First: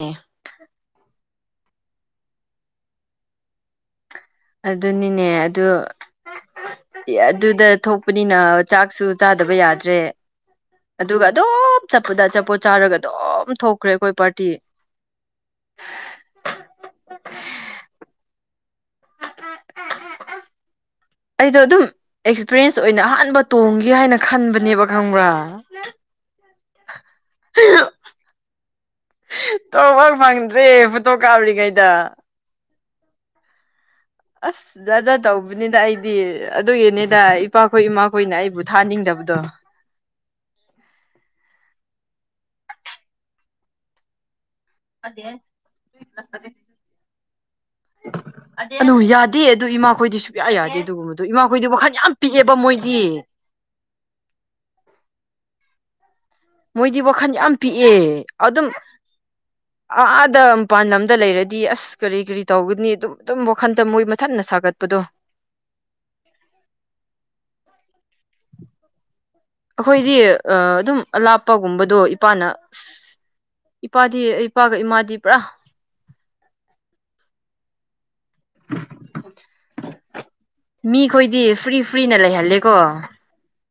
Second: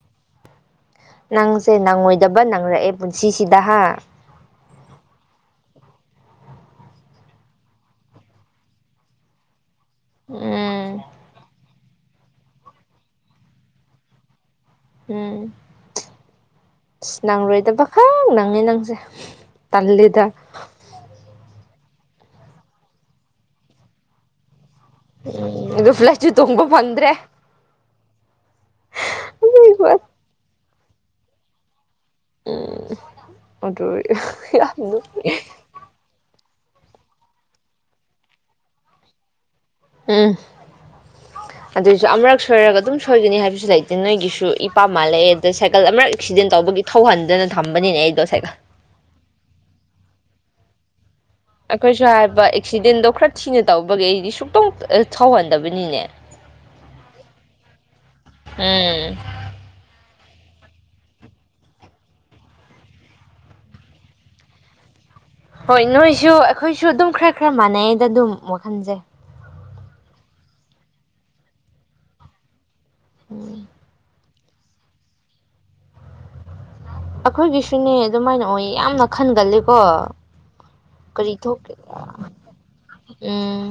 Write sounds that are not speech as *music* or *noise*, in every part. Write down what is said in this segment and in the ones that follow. ꯑꯦ ꯅꯪꯁꯦ ꯅꯪꯉꯣꯏꯗꯕ ꯅꯪꯔꯛꯑꯦ ꯄꯨꯟꯁꯤꯁꯤꯗ ꯑꯗꯨꯅꯤꯅꯦ ꯑꯗꯨ ꯑꯗꯨꯗ ꯊꯣꯛꯄꯅꯤꯅ ꯆꯥꯛꯁꯨ ꯆꯥꯗꯕ ꯌꯥꯗꯦ ꯇ꯭ꯔꯦ ꯎꯝ ꯑꯗꯨꯒ ꯑꯣꯝ ꯆꯠꯄꯗ ꯆꯠꯄꯣ ꯆꯥꯔꯒ ꯑꯗꯨꯝ ꯊꯣꯛꯈ꯭ꯔꯦ ꯑꯩꯈꯣꯏ ꯄꯥꯔꯇꯤ ꯎꯝ ꯅꯪꯔꯨꯏꯗꯕꯈꯪ ꯅꯪꯁꯦ ꯇꯥꯟꯂꯦꯗ ꯑꯩꯗꯣ ꯑꯗꯨꯝ ꯑꯦꯛꯁꯄꯤꯔꯌꯦꯟꯁ ꯑꯣꯏꯅ ꯑꯍꯥꯟꯕ ꯇꯣꯡꯒꯦ ꯍꯥꯏꯅ ꯈꯟꯕꯅꯦꯕ ꯈꯪꯕ꯭ꯔꯥ ꯑꯗꯨ ꯐ꯭ꯂꯁꯨ ꯇꯨꯝꯕ ꯐꯪꯗ꯭ꯔꯦ ꯑꯦ ꯐꯣꯇꯣ ꯀꯥꯞꯔꯤꯉꯩꯗ ꯎꯝ ꯑꯗꯨ ꯑꯁ ꯌꯥꯝꯅ ꯖꯥꯇꯖꯠ ꯇꯧꯕꯅꯤꯅ ꯑꯩꯗꯤ ꯑꯗꯨꯒꯤꯅꯦꯗ ꯏꯄꯥꯈꯣꯏ ꯏꯃꯥꯈꯣꯏꯅ ꯑꯩꯕꯨ ꯊꯥꯅꯤꯡꯗꯕꯗꯣ ꯎꯝ ꯑꯗꯨꯏꯁꯨ ꯑꯃꯨꯔꯛ ꯁꯣꯏꯔꯒ ꯑꯗꯨꯝ ꯁꯣꯏꯒꯅꯤ ꯍꯥꯏꯕꯁꯨ ꯂꯩꯇꯦ ꯅꯣꯏꯒꯤꯁꯨ ꯏꯄꯥꯝ ꯃꯥꯜꯂꯛꯑꯦ ꯑꯗꯣ ꯁꯥꯏꯀꯜ ꯑꯃꯔꯛ ꯑꯦꯛꯁꯤꯗꯦꯟ ꯇꯧꯕꯒꯤ ꯊꯧꯍꯟꯗꯅ ꯊꯝꯕꯅꯤꯅꯦ ꯑꯩꯗꯣ ꯁꯥꯏꯀꯜ ꯌꯥ ꯌꯥꯗꯦ ꯑꯗꯨꯒꯨꯝ ꯑꯩꯈꯣꯏꯁꯨ ꯍꯥꯏꯕ ꯑꯦꯛꯁꯤꯗꯦꯟꯗꯣ ꯈꯔ ꯊꯤꯅ ꯇꯧꯕꯒꯤ ꯑꯩꯗꯤ ꯁꯨꯛꯇꯧ ꯁꯧꯍꯟ ꯇꯕꯅꯤꯅꯦ ꯃꯣꯏꯗꯤ ꯋꯥꯈꯜ ꯌꯥꯝ ꯄꯤꯛꯑꯦ ꯑꯗꯨꯝ ꯎꯝ ꯑꯗ ꯃꯄꯥꯟ ꯂꯝꯗ ꯂꯩꯔꯗꯤ ꯑꯁ ꯀꯔꯤ ꯀꯔꯤ ꯇꯧꯒꯅꯤ ꯑꯗꯨꯝ ꯑꯗꯨꯝ ꯋꯥꯈꯟꯗ ꯃꯣꯏ ꯃꯊꯟꯅ ꯁꯥꯒꯠꯄꯗꯣ ꯍꯣꯏ ꯅꯣꯏꯁꯨ ꯑꯩꯈꯣꯏꯁꯨ ꯑꯗꯨꯝ ꯈꯔ ꯈꯔ ꯃꯥꯟꯅꯩꯗ ꯑꯗꯨꯝ ꯋꯥꯈꯟꯁꯦ ꯑꯩꯈꯣꯏꯗꯤ ꯑꯗꯨꯝ ꯑꯂꯥꯞꯄꯒꯨꯝꯕꯗꯣ ꯏꯄꯥꯅ ꯎꯝ ꯏꯄꯥ ꯑꯗꯤ ꯏꯄꯥꯒ ꯏꯃꯥꯗꯤ ꯄꯨꯔꯥ ꯑꯩꯈꯣꯏꯒꯤꯁꯅꯦ ꯑꯗꯨꯃꯥꯏꯅ ꯑꯣꯏ ꯌꯥꯝꯅ ꯈꯟꯒꯜꯂꯤꯀꯣ ꯀꯔꯤ ꯃꯤꯈꯣꯏꯗꯤ ꯐ꯭ꯔꯤ ꯊꯣꯛꯀꯦꯗ ꯐ꯭ꯔꯤꯅ ꯂꯩꯍꯜꯂꯦꯀꯣ ꯎꯝ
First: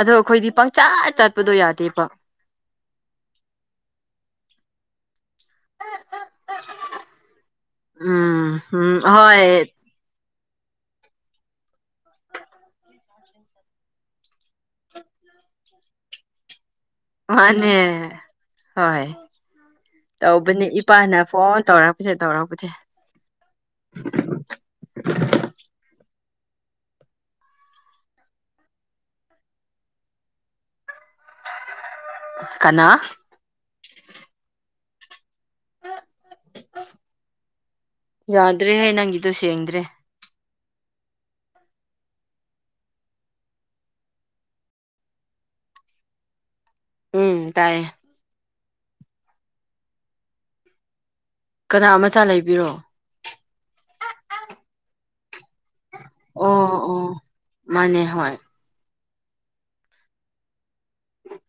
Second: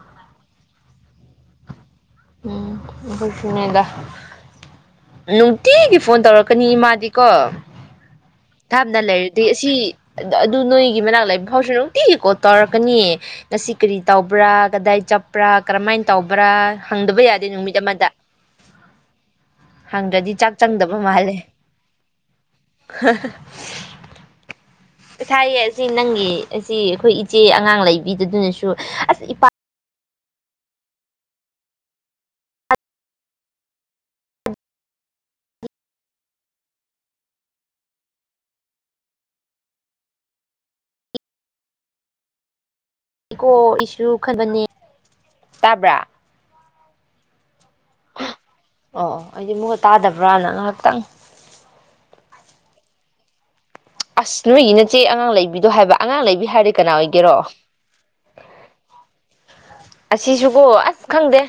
ꯑꯗꯣ ꯑꯩꯈꯣꯏꯗꯤ ꯄꯪꯆꯥꯥꯠ ꯆꯥꯠꯄꯗꯣ ꯌꯥꯗꯦꯕꯣ ꯎꯝ ꯀꯣꯏꯁꯨꯅꯦꯗ ꯅꯨꯡꯇꯤꯒꯤ ꯐꯣꯟ ꯇꯧꯔꯛꯀꯅꯤ ꯏꯃꯥꯗꯤꯀꯣ ꯎꯝ ꯊꯥꯞꯅ ꯎꯝ ꯂꯩꯔꯗꯤ ꯑꯁꯤ ꯍꯣꯏ ꯑꯗꯨ ꯅꯣꯏꯒꯤ ꯃꯅꯥꯛ ꯂꯩꯕ ꯐꯥꯎꯁꯨ ꯅꯨꯡꯇꯤꯒꯤꯀꯣ ꯇꯧꯔꯛꯀꯅꯤꯌꯦ ꯉꯁꯤ ꯀꯔꯤ ꯇꯧꯕ꯭ꯔꯥ ꯀꯗꯥꯏ ꯆꯠꯄ꯭ꯔꯥ ꯀꯔꯝꯍꯥꯏꯅ ꯇꯧꯕ꯭ꯔꯥ ꯍꯪꯗꯕ ꯌꯥꯗꯦ ꯃꯥꯅꯦ ꯅꯨꯃꯤꯠ ꯑꯃꯗ ꯍꯣꯏ ꯍꯪꯗ꯭ꯔꯗꯤ ꯆꯥꯛ ꯇꯧꯕꯅꯦ ꯆꯪꯗꯕ ꯏꯄꯥꯅ ꯃꯥꯜꯂꯦ ꯐꯣꯟ ꯇꯧꯔꯛꯄꯁꯦ ꯇꯧꯔꯛꯄꯁꯦ ꯁꯥꯏꯌꯦ ꯁꯤ ꯅꯪꯒꯤ ꯑꯁꯤ ꯑꯩꯈꯣꯏ ꯏꯆꯦ ꯑꯉꯥꯡ ꯂꯩꯕꯤꯗꯗꯨꯅꯁꯨ ꯑꯁ ꯏꯄꯥ ꯀꯅꯥ ꯌꯥꯗ꯭ꯔꯦꯍ ꯅꯪꯒꯤꯗꯣ ꯁꯦꯡꯗ꯭ꯔꯦ ꯏꯀꯣ ꯏꯁꯨ ꯈꯟꯕꯅꯤ ꯇꯥꯕ꯭ꯔꯥ ꯎꯝ ꯇꯥꯏꯌꯦ ꯑꯣ ꯑꯩꯗꯤ ꯃꯨꯛꯒ ꯇꯥꯗꯕ꯭ꯔꯥꯅ ꯉꯥꯏꯍꯥꯛꯇꯪ ꯀꯅꯥ ꯑꯃꯆꯥ ꯂꯩꯕꯤꯔꯣ ꯑꯁ ꯅꯣꯏꯒꯤ ꯅꯆꯦ ꯑꯉꯥꯡ ꯂꯩꯕꯤꯗꯣ ꯍꯥꯏꯕ ꯑꯉꯥꯡ ꯂꯩꯕꯤ ꯑꯣ ꯍꯥꯏꯔꯗꯤ ꯀꯅꯥ ꯑꯣ ꯑꯣꯏꯒꯦꯔꯣ ꯃꯥꯅꯦ ꯍꯣꯏ ꯑꯁꯤꯁꯨꯀꯣ ꯑꯁ ꯈꯪꯗꯦ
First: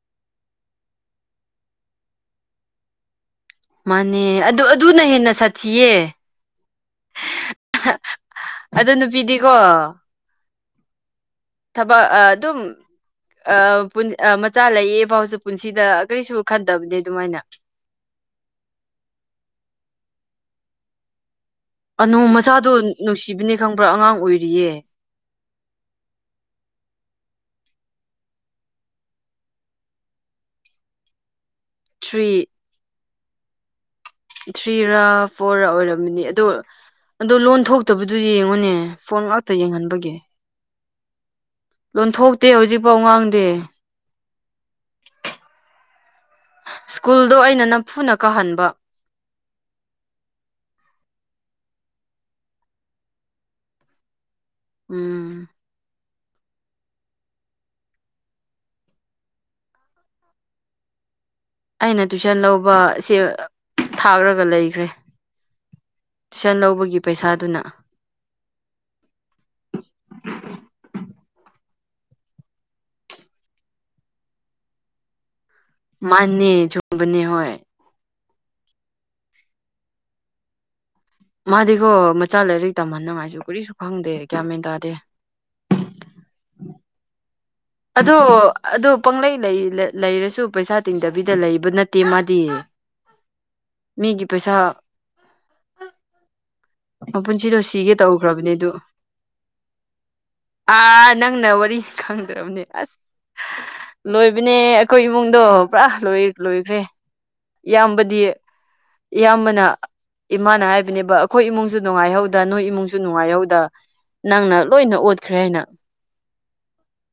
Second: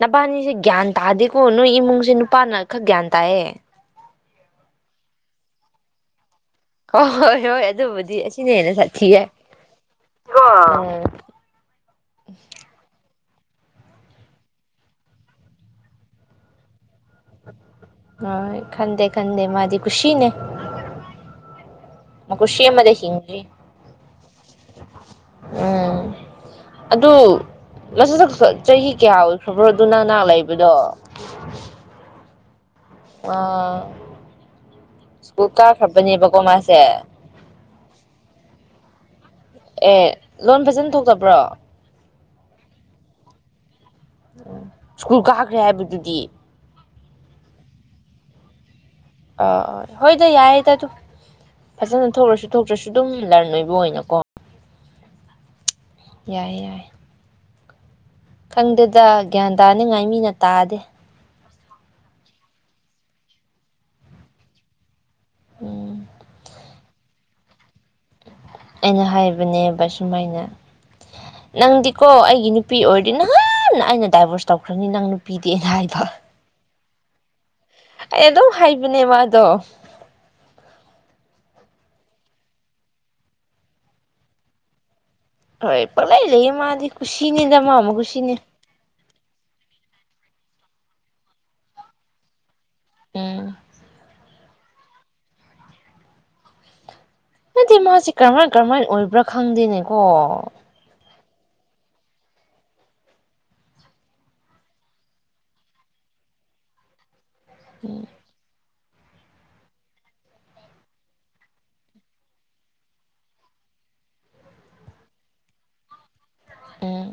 ꯅꯄꯥꯅꯤꯁꯦ ꯒ꯭ꯌꯥꯟ ꯇꯥꯗꯦꯀꯣ ꯅꯣꯏ ꯏꯃꯨꯡꯁꯦ ꯅꯨꯄꯥꯅ ꯈꯛ ꯒ꯭ꯌꯥꯟ ꯇꯥꯏꯑꯌꯦ ꯃꯥꯅꯦ ꯑꯗꯨ ꯑꯗꯨꯅ ꯍꯦꯟꯅ ꯁꯥꯊꯤꯌꯦ ꯍꯣꯏ ꯍꯣꯏ ꯍꯣꯏ ꯑꯗꯨꯕꯨꯗꯤ ꯑꯁꯤꯅ ꯍꯦꯟꯅ ꯑꯗꯨ ꯁꯥꯊꯤ ꯌꯥꯏ *inaudible* ꯅꯨꯄꯤꯗꯤꯀꯣ ꯊꯕꯛ ꯑꯗꯨꯝ ꯑ ꯃꯆꯥ ꯂꯩꯌꯦ ꯐꯥꯎꯁꯨ ꯄꯨꯟꯁꯤꯗ ꯀꯔꯤꯁꯨ ꯈꯟꯗꯕꯅꯦ ꯑꯗꯨꯃꯥꯏꯅ ꯑ ꯈꯪꯗ ꯈꯗ ꯃꯥꯗꯤ ꯈꯁꯤꯤꯅꯦ ꯑꯅꯨ ꯃꯆꯥꯗꯣ ꯅꯨꯡꯁꯤꯕꯅꯦ ꯈꯪꯕ꯭ꯔꯥ ꯑꯉꯥꯡ ꯑꯣꯏꯔꯤꯌꯦ ꯂꯁꯨꯗ ꯆꯍꯤ ꯀꯌꯥ ꯑꯣꯏꯈ꯭ꯔꯕ꯭ꯔꯣ ꯑꯗꯨ ꯅꯪꯍ ꯂꯩꯕꯗꯣ ꯊ꯭ꯔꯤ ꯑꯥ ꯊ꯭ꯔꯤꯔꯥ ꯐꯣꯔꯔ ꯑꯣꯏꯔꯝꯝꯕꯅꯤ ꯑꯗꯣ ꯃꯥꯁꯦ ꯑꯗꯣ ꯂꯣꯟ ꯊꯣꯛꯇꯕꯗꯨ ꯌꯦꯡꯉꯨꯅꯦ ꯐꯣꯟ ꯑꯦ ꯌꯦꯡꯍꯟꯕꯒꯤ ꯂꯣꯟ ꯐꯖꯅ ꯊꯣꯛ ꯆꯕ꯭ꯔꯣ ꯀꯣꯟ ꯊꯣꯛꯇꯦ ꯍꯧꯖꯤꯛꯐꯥꯎ ꯉꯥꯡꯗꯦ ꯁ꯭ꯀꯨꯜ ꯀꯥꯈ꯭ꯔꯦ ꯍꯥꯏꯕꯗꯨꯗꯤ ꯁ꯭ꯀꯨꯜꯗꯣ ꯑꯩꯅ ꯅꯝꯐꯨꯅ ꯀꯥꯍꯟꯕ ꯑ ꯍꯣꯏꯗ ꯌꯥꯏꯌꯦꯗ ꯑꯗꯨ ꯐꯖꯅ ꯊꯣꯛꯂꯁꯨ ꯊꯣꯛꯇ꯭ꯔꯁꯨ ꯑꯗꯨꯝ ꯂꯔꯟ ꯑꯣꯏꯕ ꯑꯣꯏꯅꯀꯣ ꯎꯝ ꯌꯥꯏ ꯌꯥꯏ ꯈꯪꯗꯦꯗ ꯒ꯭ꯌꯥꯟ ꯇꯥꯅꯤꯡꯉꯥꯏ ꯃꯤꯅ ꯇꯥꯗꯦ ꯑꯩꯅ ꯇꯨꯏꯁꯟ ꯂꯧꯕ ꯁꯦ ꯊꯥꯈ꯭ꯔꯒ ꯂꯩꯈ꯭ꯔꯦ ꯎꯝ ꯇꯨꯁꯟ ꯂꯧꯕꯒꯤ ꯄꯩꯁꯥꯗꯨꯅ ꯑꯩꯅ ꯍꯥꯏꯕꯅꯦꯕ ꯁꯨꯃꯥꯏꯅ ꯅꯪꯗꯤꯀꯣ ꯑꯩꯒꯤ ꯅꯨꯄꯤ ꯑꯣꯏꯔ ꯅꯍꯥꯟ ꯑꯩꯅ ꯗꯥꯏꯚꯣꯔꯁ ꯇꯧꯈ꯭ꯔꯅꯤ ꯅꯪ ꯅꯨꯄꯤ ꯄꯤꯗꯦꯅ ꯍꯥꯏꯕ ꯕꯅꯤ ꯍꯣꯏ ꯑꯩ ꯑꯗꯨꯝ ꯍꯥꯏꯕꯅꯦ ꯃꯥꯗꯣ ꯑꯗꯨꯗꯤꯈꯣ ꯃꯆꯥ ꯂꯥꯏꯔꯤꯛ ꯇꯝꯍꯟꯅꯅꯤꯡꯉꯥꯏꯁꯨ ꯀꯨꯔꯤꯁꯨ ꯈꯪꯗꯦ ꯀꯌꯥꯃꯦꯟ ꯇꯥꯗꯦ ꯍꯣꯏ ꯄꯪꯂꯩ ꯂꯩꯌꯦ ꯃꯥꯗꯤ ꯀꯨꯁꯤꯅꯤꯗ ꯃꯥ ꯑꯃ ꯑꯗ ꯀꯨꯁꯤꯅꯤ ꯑꯗꯨ ꯄꯪꯂꯩ ꯂꯩ ꯂꯩꯔꯁꯨ ꯄꯩꯁꯥ ꯇꯤꯡꯗꯕꯤꯗ ꯂꯩꯕ ꯅꯠꯇꯦ ꯃꯥꯗꯤ ꯎꯝ ꯃꯤꯒꯤ ꯄꯩꯁꯥ ꯃꯄꯨꯟꯁꯤꯗꯣ ꯍꯥꯏꯗꯤ ꯁꯤꯒꯦ ꯃꯥꯁꯦ ꯀꯔꯃꯍꯥꯏ ꯇꯧꯈ꯭ꯔꯕꯅꯦ ꯑꯗꯨ ꯀꯔꯃꯥꯏꯅ ꯑꯣꯏꯕ꯭ꯔꯥ ꯈꯪꯗꯦꯅꯦꯀꯣ ꯑꯥ ꯅꯪꯅ ꯋꯥꯔꯤ ꯈꯪꯗ꯭ꯔꯕꯅꯦ ꯑꯁ ꯂꯣꯏꯕꯅꯦ ꯑꯩꯈꯣꯏ ꯏꯃꯨꯡꯗꯣ ꯄꯨꯔꯥ ꯂꯣꯏꯈ꯭ꯔꯦ ꯎꯝ ꯌꯥꯝꯕꯗꯤ ꯏꯌꯥꯝꯕꯅ ꯏꯃꯥꯅ ꯍꯥꯏꯕꯅꯦꯕ ꯑꯩꯈꯣꯏ ꯏꯃꯨꯡꯁꯨ ꯅꯨꯡꯉꯥꯏꯍꯧꯗ ꯅꯣꯏ ꯏꯃꯨꯡꯁꯨ ꯅꯨꯡꯉꯥꯏꯍꯧꯗ ꯅꯪꯅ ꯂꯣꯏꯅ ꯑꯣꯠꯈ꯭ꯔꯦ ꯍꯥꯏꯅ ꯎꯝ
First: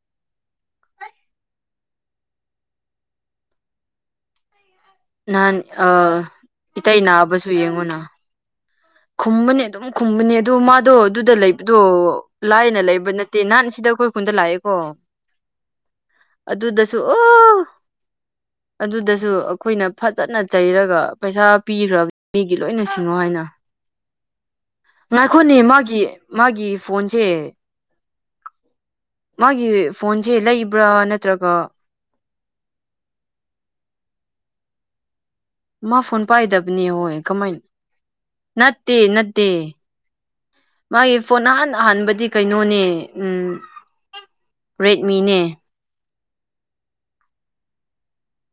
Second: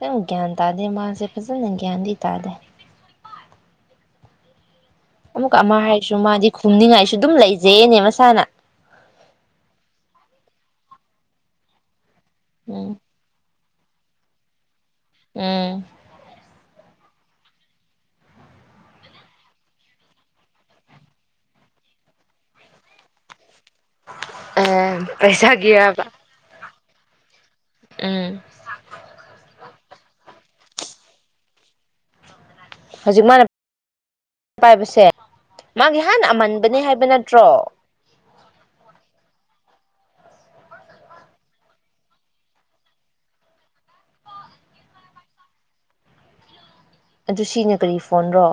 ꯌꯥꯝ ꯒ꯭ꯌꯥꯟ ꯇꯥꯗꯦ ꯃꯥꯁꯦ ꯐꯖꯅ ꯒ꯭ꯌꯥꯟꯗꯤ ꯇꯥꯗꯦ ꯅꯍꯥꯟ ꯑꯃꯨꯛꯀ ꯑꯃ ꯑ ꯍꯥꯏꯁꯨ ꯃꯥꯗꯤ ꯏꯇꯩ ꯈꯨꯝꯅꯤꯡꯉꯥꯏꯁꯨ ꯑꯗꯨꯝ ꯅꯥꯕꯁꯨ ꯂꯩꯖꯩꯅꯦ ꯌꯦꯡꯉꯨꯅ ꯃꯁꯥꯅ ꯈꯨꯝꯕꯅꯦ ꯑꯗꯨꯝ ꯈꯨꯝꯕꯅꯦ ꯑꯗꯨ ꯃꯥꯗꯣ ꯑꯗꯨꯗ ꯂꯩꯕꯗꯣ ꯂꯥꯏꯅ ꯎꯝ ꯂꯩꯕ ꯅꯠꯇꯦ ꯅꯍꯥꯟ ꯁꯤꯗꯣꯏ ꯀꯨꯟ ꯂꯥꯏꯑꯑꯣ ꯑꯣ ꯎꯝ ꯑꯗꯨꯗ ꯁꯨ ꯑꯣ ꯑꯗꯨꯗꯁꯨ ꯑꯩꯈꯣꯏꯅ ꯐꯖꯅ ꯆꯩꯔꯒ ꯄꯩꯁꯥ ꯄꯤꯈ꯭ꯔꯕꯅꯤ ꯃꯤꯒꯤ ꯂꯣꯏꯅ ꯁꯤꯡꯉꯣ ꯍꯥꯏꯅ ꯑꯦ ꯉꯥꯏ ꯑꯩꯈꯣꯏꯅꯤ ꯃꯥꯒꯤ ꯄꯩꯁꯥꯒꯤꯔꯕ ꯃꯥꯒꯤ ꯐꯣꯟꯁꯦ ꯎꯝ ꯃꯥꯒꯤꯦ ꯐꯣꯟꯁꯦ ꯂꯩꯕ꯭ꯔꯥ ꯅꯠꯇ꯭ꯔꯒ ꯍꯧꯖꯤꯛ ꯃꯥꯅ ꯄꯥꯏꯕꯁꯦ ꯃꯥ ꯃꯥꯒꯤ ꯐꯣꯟ ꯍꯥꯟꯅ ꯑꯃꯟꯕꯅꯦ ꯄꯥꯏꯗꯕꯅꯦ ꯍꯥꯏꯕ ꯍꯣꯏ ꯀꯃꯥꯏꯅ ꯅꯠꯇ꯭ꯔꯣ ꯅꯠꯇꯦ ꯅꯠꯇꯦ ꯃꯥꯒꯤ ꯐꯣꯟ ꯅꯍꯥꯟ ꯑꯍꯥꯟꯕꯗꯤ ꯀꯩꯅꯣꯅꯦ ꯎꯝ ꯔꯦꯗꯃꯤꯅꯦ ꯑꯗꯨ ꯁꯤꯅ ꯀꯔꯤ ꯐꯣꯟꯔꯣ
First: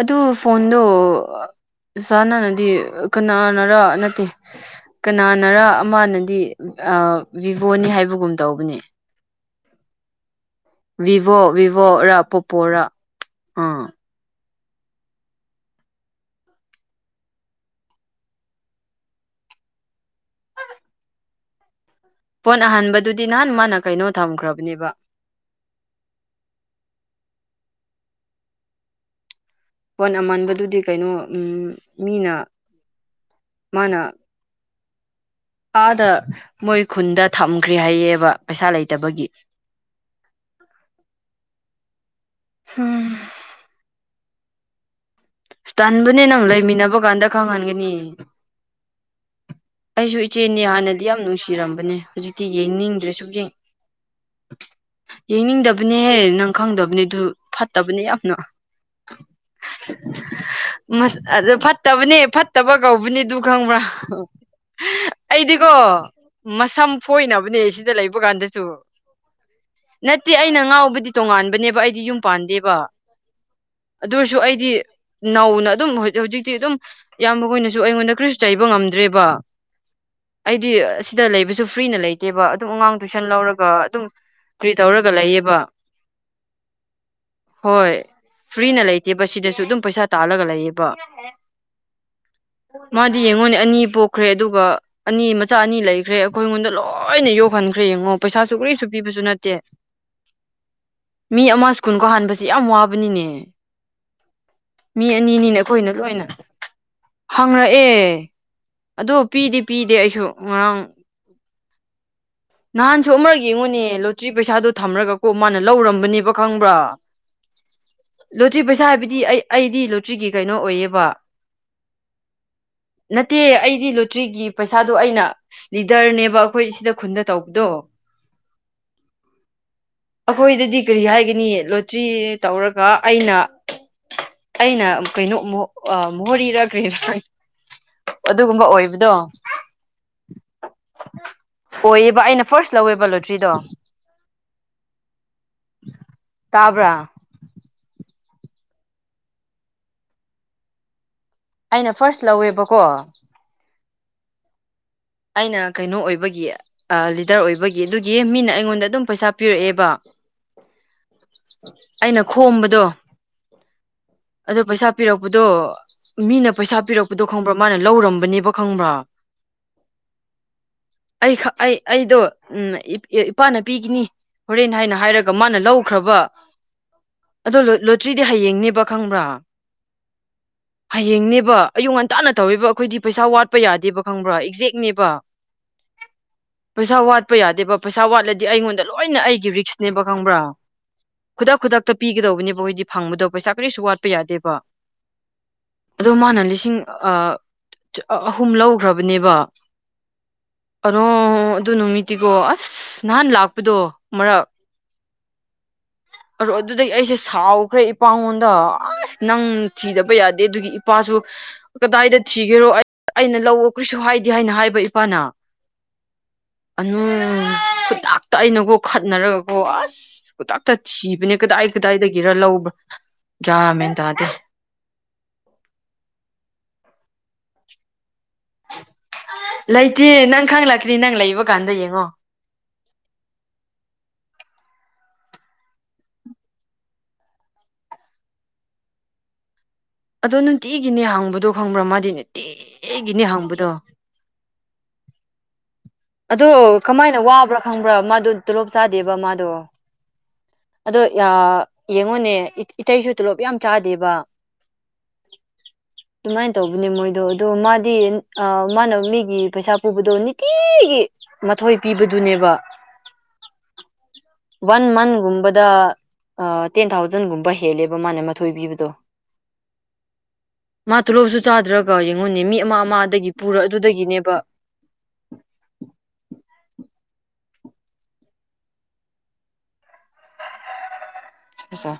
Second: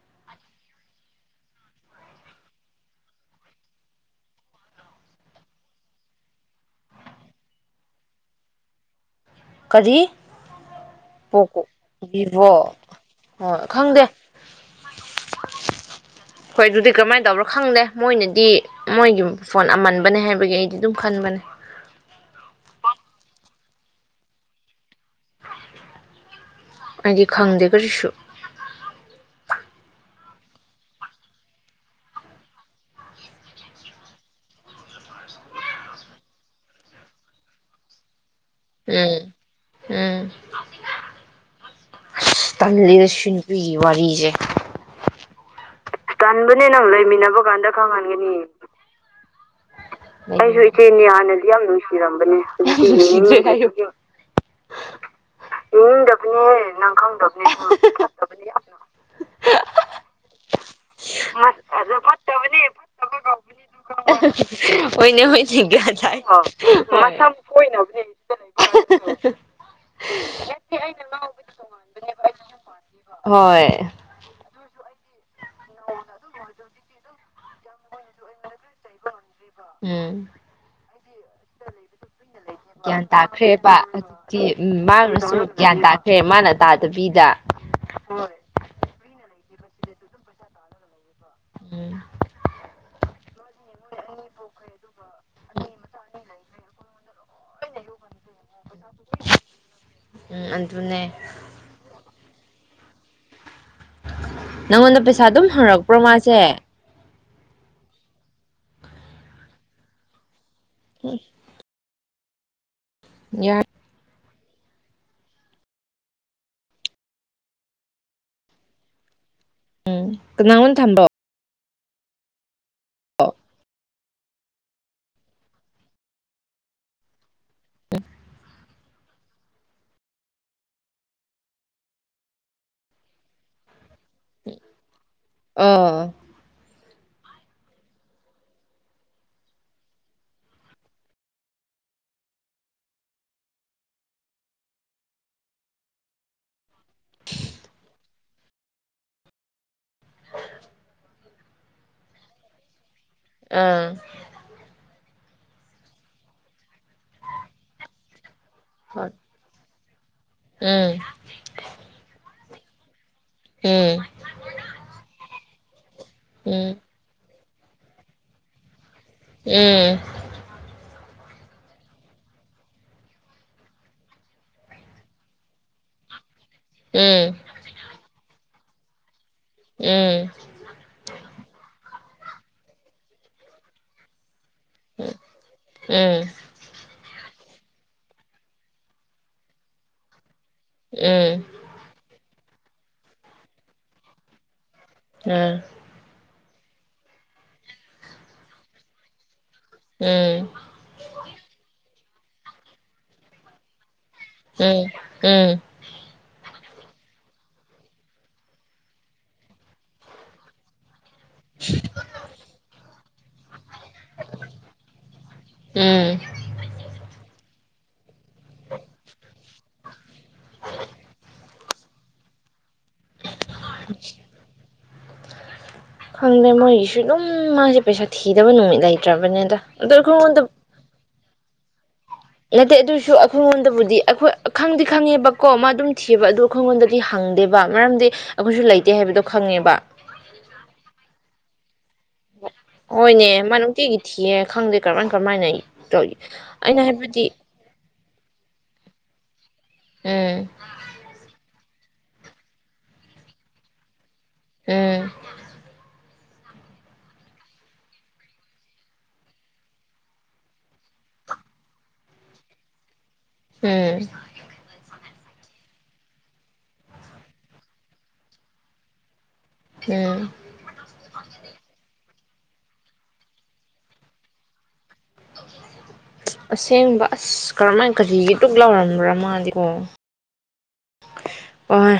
ꯑꯗꯨ ꯐꯣꯟꯗꯣ ꯆꯥꯅꯅꯗꯤ ꯀꯅꯥꯅꯔ ꯅꯠꯇꯦ ꯀꯅꯥꯅꯔ ꯑꯃꯅꯗꯤ ꯚꯤꯚꯣꯅꯤ ꯍꯥꯏꯕꯒꯨꯝ ꯇꯧꯕꯅꯦ ꯀꯔꯤ ꯚꯣ ꯄꯣꯀꯣ ꯚꯣ ꯚꯤꯚꯣ ꯔꯄꯣꯄꯣꯔꯥ ꯍꯣꯏ ꯑꯥ ꯈꯪꯗꯦ ꯍꯣꯏ ꯑꯗꯨꯗꯤ ꯀꯃꯥꯏꯅ ꯇꯧꯕ꯭ꯔꯣ ꯈꯪꯗꯦ ꯃꯣꯏꯅꯗꯤ ꯃꯣꯏꯒꯤ ꯐꯣꯟ ꯑꯃꯟꯕꯅꯦ ꯍꯥꯏꯕꯒꯤ ꯑꯩꯗꯤ ꯑꯗꯨꯝ ꯈꯟꯕꯅꯦ ꯄꯣꯟꯠ ꯑꯍꯟꯥꯟꯕꯗꯨꯗꯤ ꯅꯍꯥꯟ ꯃꯥꯅ ꯀꯩꯅꯣ ꯊꯝꯈ꯭ꯔꯕꯅꯦꯕ ꯍꯥꯏꯗꯤ ꯈꯪꯗꯦ ꯀꯔꯤꯁꯨ ꯄꯣꯟ ꯑꯃꯥꯟꯕꯗꯨꯗꯤ ꯀꯩꯅꯣ ꯃꯤꯅ ꯃꯥꯅ ꯑꯥꯗ ꯃꯣꯏ ꯈꯨꯟꯗ ꯊꯝꯈ꯭ꯔꯦ ꯍꯥꯏꯌꯦꯕ ꯄꯩꯁꯥ ꯎꯝ ꯂꯩꯇꯕꯒꯤ ꯎꯝ ꯇ ꯂꯩꯗꯁꯤꯟꯄꯤ ꯋꯥꯔꯤꯔꯤꯁꯦ ꯇꯟꯕꯅꯦ ꯅꯪ ꯂꯩꯃꯤꯟꯅꯕ ꯀꯥꯟꯗ ꯈꯪꯍꯟꯒꯅꯤ ꯑꯩꯁꯨ ꯏꯆꯦꯅꯦ ꯍꯥꯟꯅꯗꯤ ꯌꯥꯝ ꯅꯨꯡꯁꯤꯔꯝꯕꯅꯦ ꯍꯧꯖꯤꯛꯇꯤ ꯌꯦꯡꯅꯤꯡꯗ꯭ꯔꯦ ꯁꯨꯡ ꯌꯦꯡꯅꯤꯡꯗꯕꯅꯦꯍꯦ ꯅꯪ ꯈꯪꯗꯕꯅꯦ ꯑꯗꯨ ꯐꯠꯇꯕꯅꯦ ꯌꯥꯝꯅ ꯑꯗꯨ ꯐꯠꯇꯕꯅꯦ ꯐꯠꯇꯕ ꯀꯧꯕꯅꯦ ꯑꯗꯨ ꯈꯪꯕ꯭ꯔꯥ ꯍꯅꯦ ꯍꯒꯥꯏ ꯑꯩꯗꯤꯀꯣ ꯃꯁꯝ ꯐꯣꯏꯅꯕꯅꯦ ꯁꯤꯗ ꯂꯩꯕ ꯀꯥꯟꯗꯁꯨ ꯅꯠꯇꯦ ꯑꯩꯅ ꯉꯥꯎꯕꯗꯤ ꯇꯣꯉꯥꯟꯕꯅꯦꯕ ꯑꯩꯗꯤ ꯌꯨꯝ ꯄꯥꯟꯗꯦꯕ ꯍꯣꯏ ꯑꯗꯨ ꯑꯣꯏꯔꯁꯨ ꯑꯩꯗꯤ ꯅꯧꯅ ꯑꯗꯨꯝ ꯍꯧꯖꯤꯛꯇꯤ ꯑꯗꯨꯝ ꯏꯌꯥꯝꯕꯅꯁꯨ ꯑꯩꯉꯣꯟꯗ ꯀ꯭ꯔꯤꯁꯨ ꯆꯩꯕ ꯉꯝꯗ꯭ꯔꯦꯕ ꯎꯝ ꯑꯩꯗꯤ ꯑꯁꯤꯗ ꯂꯩꯕꯁꯨ ꯐ꯭ꯔꯤꯅ ꯂꯩꯇꯦꯕ ꯑꯗꯨꯝ ꯑꯉꯥꯡ ꯒ꯭ꯌꯥꯟ ꯇꯨꯏꯁꯟ ꯂꯧꯔꯒ ꯇꯥꯈ꯭ꯔꯦꯕ ꯑꯗꯨꯝ ꯍꯧꯖꯤꯛꯇꯤ ꯀꯔꯤ ꯎꯝ ꯇꯧꯔꯒ ꯃꯥꯡꯅꯁꯨ ꯂꯩꯑꯕ ꯒ꯭ꯌꯥꯟ ꯇꯥꯈ꯭ꯔꯦ ꯃꯥꯅ ꯇꯥꯗꯕꯤꯗ ꯍꯣꯏ ꯐ꯭ꯔꯤꯅ ꯂꯩꯇꯦꯕ ꯁꯤꯗꯁꯨ ꯑꯗꯨꯝ ꯄꯩꯁꯥ ꯇꯥꯜꯂꯒ ꯂꯩꯑꯕ ꯕꯥ ꯎꯝ ꯃꯥꯗꯤ ꯌꯦꯡꯉꯣꯅꯦ ꯑꯅꯤ ꯄꯣꯛꯈ꯭ꯔꯦ ꯑꯗꯨꯒ ꯑꯗꯨꯒ ꯑꯅꯤ ꯃꯆꯥ ꯑꯅꯤ ꯂꯩꯈ꯭ꯔꯦ ꯑꯩꯈꯣꯏ ꯑꯩꯉꯣꯟꯗ ꯂꯣꯏꯅ ꯌꯣꯛꯍꯟꯈ꯭ꯔꯦ ꯌꯦꯡꯉꯣ ꯄꯩꯁꯥꯁꯨ ꯀꯔꯤꯁꯨ ꯄꯤꯕꯁꯨ ꯅꯠꯇꯦ ꯎꯝ ꯑꯗꯨꯅꯦ ꯃꯤ ꯑꯃ ꯁ꯭ꯀꯨꯜꯒ ꯍꯥꯟꯕꯁ ꯌꯥꯝ ꯋꯥꯕꯅꯤꯅꯦ ꯅꯪꯉꯣꯟꯗ ꯃꯤ ꯄꯩꯁꯥ ꯑꯗꯨꯝ ꯑꯅꯤꯅꯤꯅꯦ ꯑꯩꯈꯣꯏꯅ ꯍꯪꯔꯛꯄ꯭ꯔꯣ ꯂꯣꯏꯅ ꯃꯥꯁꯦ ꯍꯪꯔꯛꯑꯦ ꯑꯗꯣ ꯄꯤꯗꯤ ꯄꯤꯗꯦ ꯑꯩꯁꯨ ꯉꯔꯥꯡ ꯎ ꯅꯍꯥꯟꯁꯨ ꯑꯃꯔ ꯌꯦꯡꯉꯨꯅꯦ ꯂꯣꯇ꯭ꯔꯤ ꯄꯩꯁꯥꯗꯣ ꯊꯝꯔꯒꯀꯣ ꯃꯥꯅ ꯂꯧꯔꯝꯕꯅꯦꯕ ꯈꯪꯕ꯭ꯔꯥ ꯂꯣꯇ꯭ꯔꯤ ꯄꯩꯁꯥ ꯍꯥꯏꯕꯗꯤ ꯑꯩ ꯑꯩꯗꯤ ꯂꯣꯇ꯭ꯔꯤꯒꯤ ꯀꯩꯅꯣ ꯅꯪꯉꯣꯟꯗ ꯑꯣꯏꯌꯦꯕ ꯊꯝꯕ꯭ꯔꯣ ꯅꯠꯇꯦ ꯑꯩꯗꯤ ꯂꯨ ꯭ꯔꯤꯒꯤ ꯄꯩꯁꯥꯗꯣ ꯑꯩꯅ ꯂꯤꯗꯔꯅꯦꯕ ꯑꯩꯈꯣꯏ ꯁꯤꯗ ꯈꯨꯟꯗ ꯗꯣ ꯑꯩꯈꯣꯏꯗꯗꯤ ꯀꯔꯤ ꯍꯥꯏꯒꯅꯤ ꯂꯣꯇ꯭ꯔꯤ ꯇꯧꯔꯒ ꯑꯩꯅ ꯑꯩꯅ ꯀꯩꯅꯣ ꯑꯣ ꯃꯣꯔꯔꯤꯔ ꯑꯗꯨꯒꯨꯝꯕ ꯑꯣꯏꯕꯗꯣ ꯑꯣꯏꯌꯦꯕ ꯑꯩꯅ ꯐꯥꯔꯁ ꯂꯧꯋꯦꯕ ꯂꯣꯇ꯭ꯔꯤꯗꯣ ꯇꯥꯕ꯭ꯔꯥ ꯑꯩꯅ ꯐꯥꯔꯁ ꯂꯧꯋꯦꯕꯀꯣ ꯑꯥ ꯑꯩꯅ ꯀꯩꯅꯣ ꯑꯣꯏꯕꯒꯤ ꯑ ꯂꯤꯗꯔ ꯑꯣꯏꯕꯒꯤ ꯑꯗꯨꯒꯤ ꯃꯤꯅ ꯑꯩꯉꯣꯟꯗ ꯑꯗꯨꯝ ꯄꯩꯁꯥ ꯄꯤꯔꯛꯑꯦꯕꯥ ꯎꯡ ꯈꯣꯝꯕꯗ‌ꯣ ꯑꯗꯣ ꯄꯩꯁꯥ ꯄꯤꯔꯛꯄꯗ‌ꯣ ꯃꯤꯅꯥ ꯎꯝ ꯄꯩꯁꯥ ꯄꯤꯔꯛꯄꯗꯣ ꯈꯪꯕ꯭ꯔꯥ ꯃꯥꯅ ꯂꯧꯔꯝꯕꯅꯦꯕ ꯈꯪꯕ꯭ꯔꯥ ꯑꯦ ꯑꯩ ꯑꯩ ꯑꯩꯗꯣ ꯎ ꯏꯄꯥꯅꯄꯤꯒꯤꯅꯤ ꯍꯣꯔꯦꯟ ꯍꯥꯏꯅ ꯍꯥꯏꯔꯒ ꯃꯥꯅ ꯂꯧꯈ꯭ꯔꯕ ꯎꯝ ꯑꯗꯣ ꯂꯣꯇ꯭ꯔꯤꯗꯤ ꯍꯌꯦꯡꯅꯤ ꯄ ꯈꯪꯕ꯭ꯔꯥ ꯎꯝ ꯍꯌꯦꯡꯅꯦꯕ ꯑꯌꯨꯛ ꯉꯟ ꯅꯥꯟꯅ ꯇꯧꯋꯦꯕ ꯑꯩꯈꯣꯏꯗꯤ ꯄꯩꯁꯥ ꯋꯥꯠꯄ ꯌꯥꯗꯦꯕ ꯈꯪꯕ꯭ꯔꯥ ꯦꯛꯅꯦꯕ ꯎꯝ ꯎꯝ ꯄꯩꯁꯥ ꯋꯥꯠ ꯆꯠꯄ ꯌꯥꯗꯦꯕ ꯄꯩꯁꯥ ꯋꯥꯠꯂꯗꯤ ꯑꯩꯉꯣꯟꯗ ꯂꯣꯏꯅ ꯑꯩꯒꯤ ꯔꯤꯛꯁꯅꯦꯕ ꯈꯪꯕ꯭ꯔꯥ ꯎꯝ ꯈꯨꯗꯛ ꯈꯨꯗꯛꯇ ꯄꯤꯒꯗꯧꯕꯅꯦ ꯃꯣꯏꯗꯤ ꯐꯪꯕꯗꯣ ꯄꯩꯁꯥ ꯀꯔꯤꯁꯨ ꯋꯥꯠꯄ ꯌꯥꯗꯦꯕ ꯑ ꯑꯗꯨ ꯃꯥꯅ ꯂꯤꯁꯤꯡ ꯂꯤꯁꯤꯡ ꯑꯍꯨꯝ ꯂꯧꯈ꯭ꯔꯕꯅꯦꯕ ꯑꯣ ꯎꯝ ꯑꯗꯨ ꯑꯗꯨ ꯅꯨꯃꯤ ꯇꯤꯒꯣ ꯑꯁ ꯅꯍꯥꯟ ꯂꯥꯛꯄꯗꯣ ꯃꯔꯛ ꯎꯡ ꯎꯡ ꯑꯗꯨꯗꯒꯤ ꯑꯩꯁꯦ ꯁꯥꯎꯈ꯭ꯔꯦ ꯏꯄꯥꯉꯣꯟꯗ ꯑꯁ ꯅꯪ ꯊꯤꯗꯕ ꯌꯥꯗꯦ ꯑꯗꯨꯒꯤ ꯏꯄꯥꯁꯨ ꯀꯗꯥꯏꯗ ꯊꯤꯒꯦꯔꯣ ꯑꯩꯅ ꯂꯧꯋ‌ꯣ ꯀꯔꯤꯁꯨ ꯍꯥꯏꯗꯦ ꯍꯥꯏꯅ ꯍꯥꯏꯕ ꯏꯄꯥꯅ ꯎꯝ ꯈꯨꯗꯛ ꯇ ꯑꯩꯅꯕꯨꯣ ꯈꯠꯅꯔꯒꯀꯣ ꯑꯁꯇ ꯏꯕꯅꯦ ꯀꯗꯥꯏ ꯀꯗꯥꯏꯗꯒꯤꯔ ꯂꯧꯕ꯭ꯔꯥ ꯌꯥ ꯃꯦꯟ ꯇꯗꯦ ꯈꯪꯗꯦ ꯃꯣꯏꯁꯨ ꯑꯗꯨꯝ ꯃꯥꯁꯦ ꯄꯩꯁꯥ ꯊꯤꯗꯕ ꯅꯨꯃꯤꯠ ꯂꯩꯇ꯭ꯔꯕꯅꯦꯗ ꯑꯗꯣ ꯂꯩꯇꯦ ꯑꯩꯈꯣꯏꯉꯣꯟꯗ ꯅꯪ ꯈꯪꯂꯪꯂꯛꯀꯅꯤ ꯅꯪ ꯂꯩꯕ ꯀꯥꯟꯗ ꯌꯦꯡꯉꯣ ꯅꯠꯇꯦ ꯑꯗ‌ꯣꯏꯁꯨ ꯑꯩꯈꯣꯏꯉꯣꯟꯗꯕꯨꯗꯤ ꯑꯩꯈꯣꯏ ꯈꯪꯗꯤ ꯈꯪꯉꯦꯕꯀꯣ ꯃꯥ ꯑꯗꯨꯝ ꯊꯤꯌ‌ꯦꯕ ꯑꯗꯨ ꯑꯩꯈꯣꯏꯉꯣꯟꯗꯗꯤ ꯍꯪꯗꯦꯕ ꯃꯔꯝꯗꯤ ꯑꯩꯈꯣꯏꯁꯨ ꯂꯩꯇꯦ ꯍꯥꯏꯕꯗꯣ ꯈꯪꯉꯦꯕ ꯑꯗꯣ ꯅꯨꯡꯇꯤꯒꯤꯅꯦ ꯍꯥꯡꯕꯗꯣ ꯈꯪꯕ꯭ꯔꯥ ꯃꯥꯗꯤꯅꯦ ꯍꯣꯏꯅꯦ ꯃꯥ ꯅꯨꯡꯇꯤꯒꯤ ꯊꯤꯌꯦꯦ ꯈꯪꯗꯦ ꯀꯔꯃꯥꯏ ꯀꯔꯝꯃꯥꯏꯅ ꯑꯗꯣ ꯀꯃꯥꯏꯅ ꯋꯥꯕ꯭ꯔꯥ ꯈꯪꯕ꯭ꯔꯥ ꯃꯥꯗꯨ ꯇꯣꯂꯞ ꯆꯥꯗꯦꯕ ꯃꯥꯗꯣ ꯎꯝ ꯑꯗꯣ ꯌꯥ ꯌꯦꯡꯉꯨꯅꯦ ꯏꯇꯩꯁꯨ ꯇꯣꯂꯣꯞ ꯌꯥꯝ ꯆꯥꯗꯦꯕ ꯍꯝ ꯑꯗꯨꯃꯥꯏꯅ ꯇꯧꯕꯅꯦ ꯃꯣꯏꯗꯣ ꯑꯣ ꯃꯥꯗꯤ ꯑ ꯃꯥꯅ ꯃꯤꯒꯤ ꯄꯩꯁꯥ ꯄꯨꯕꯗꯣ ꯅꯤꯇꯤ ꯃꯊꯣꯏ ꯄꯤꯕꯗꯨꯅꯦꯕ ꯎꯝ ꯋꯥꯟ ꯃꯟ ꯨꯝꯕꯗ ꯇꯦꯟ ꯊꯥꯎꯖꯟꯒꯨꯝꯕ ꯍꯦꯜꯂꯦꯕ ꯃꯥꯅꯦ ꯃꯊꯣꯏ ꯄꯤꯕꯗꯣ ꯎꯝ ꯃꯥꯊ ꯂꯧꯣ ꯁ ꯆꯥꯗꯔꯒ ꯑꯩꯉꯣꯟꯅꯦ ꯃꯤ ꯑꯃ ꯑꯃꯗꯒꯤ ꯄꯨꯔ ꯑꯗꯨꯗꯒꯤꯅꯦꯕ ꯑꯁꯦꯡꯕ ꯑꯁ ꯀꯔꯝꯍꯥꯏꯅ ꯀꯔꯤꯒꯤꯗꯨꯛ ꯂꯥꯎꯔꯝꯕ꯭ꯔꯥ ꯃꯥꯗꯤꯀꯣ ꯑꯣ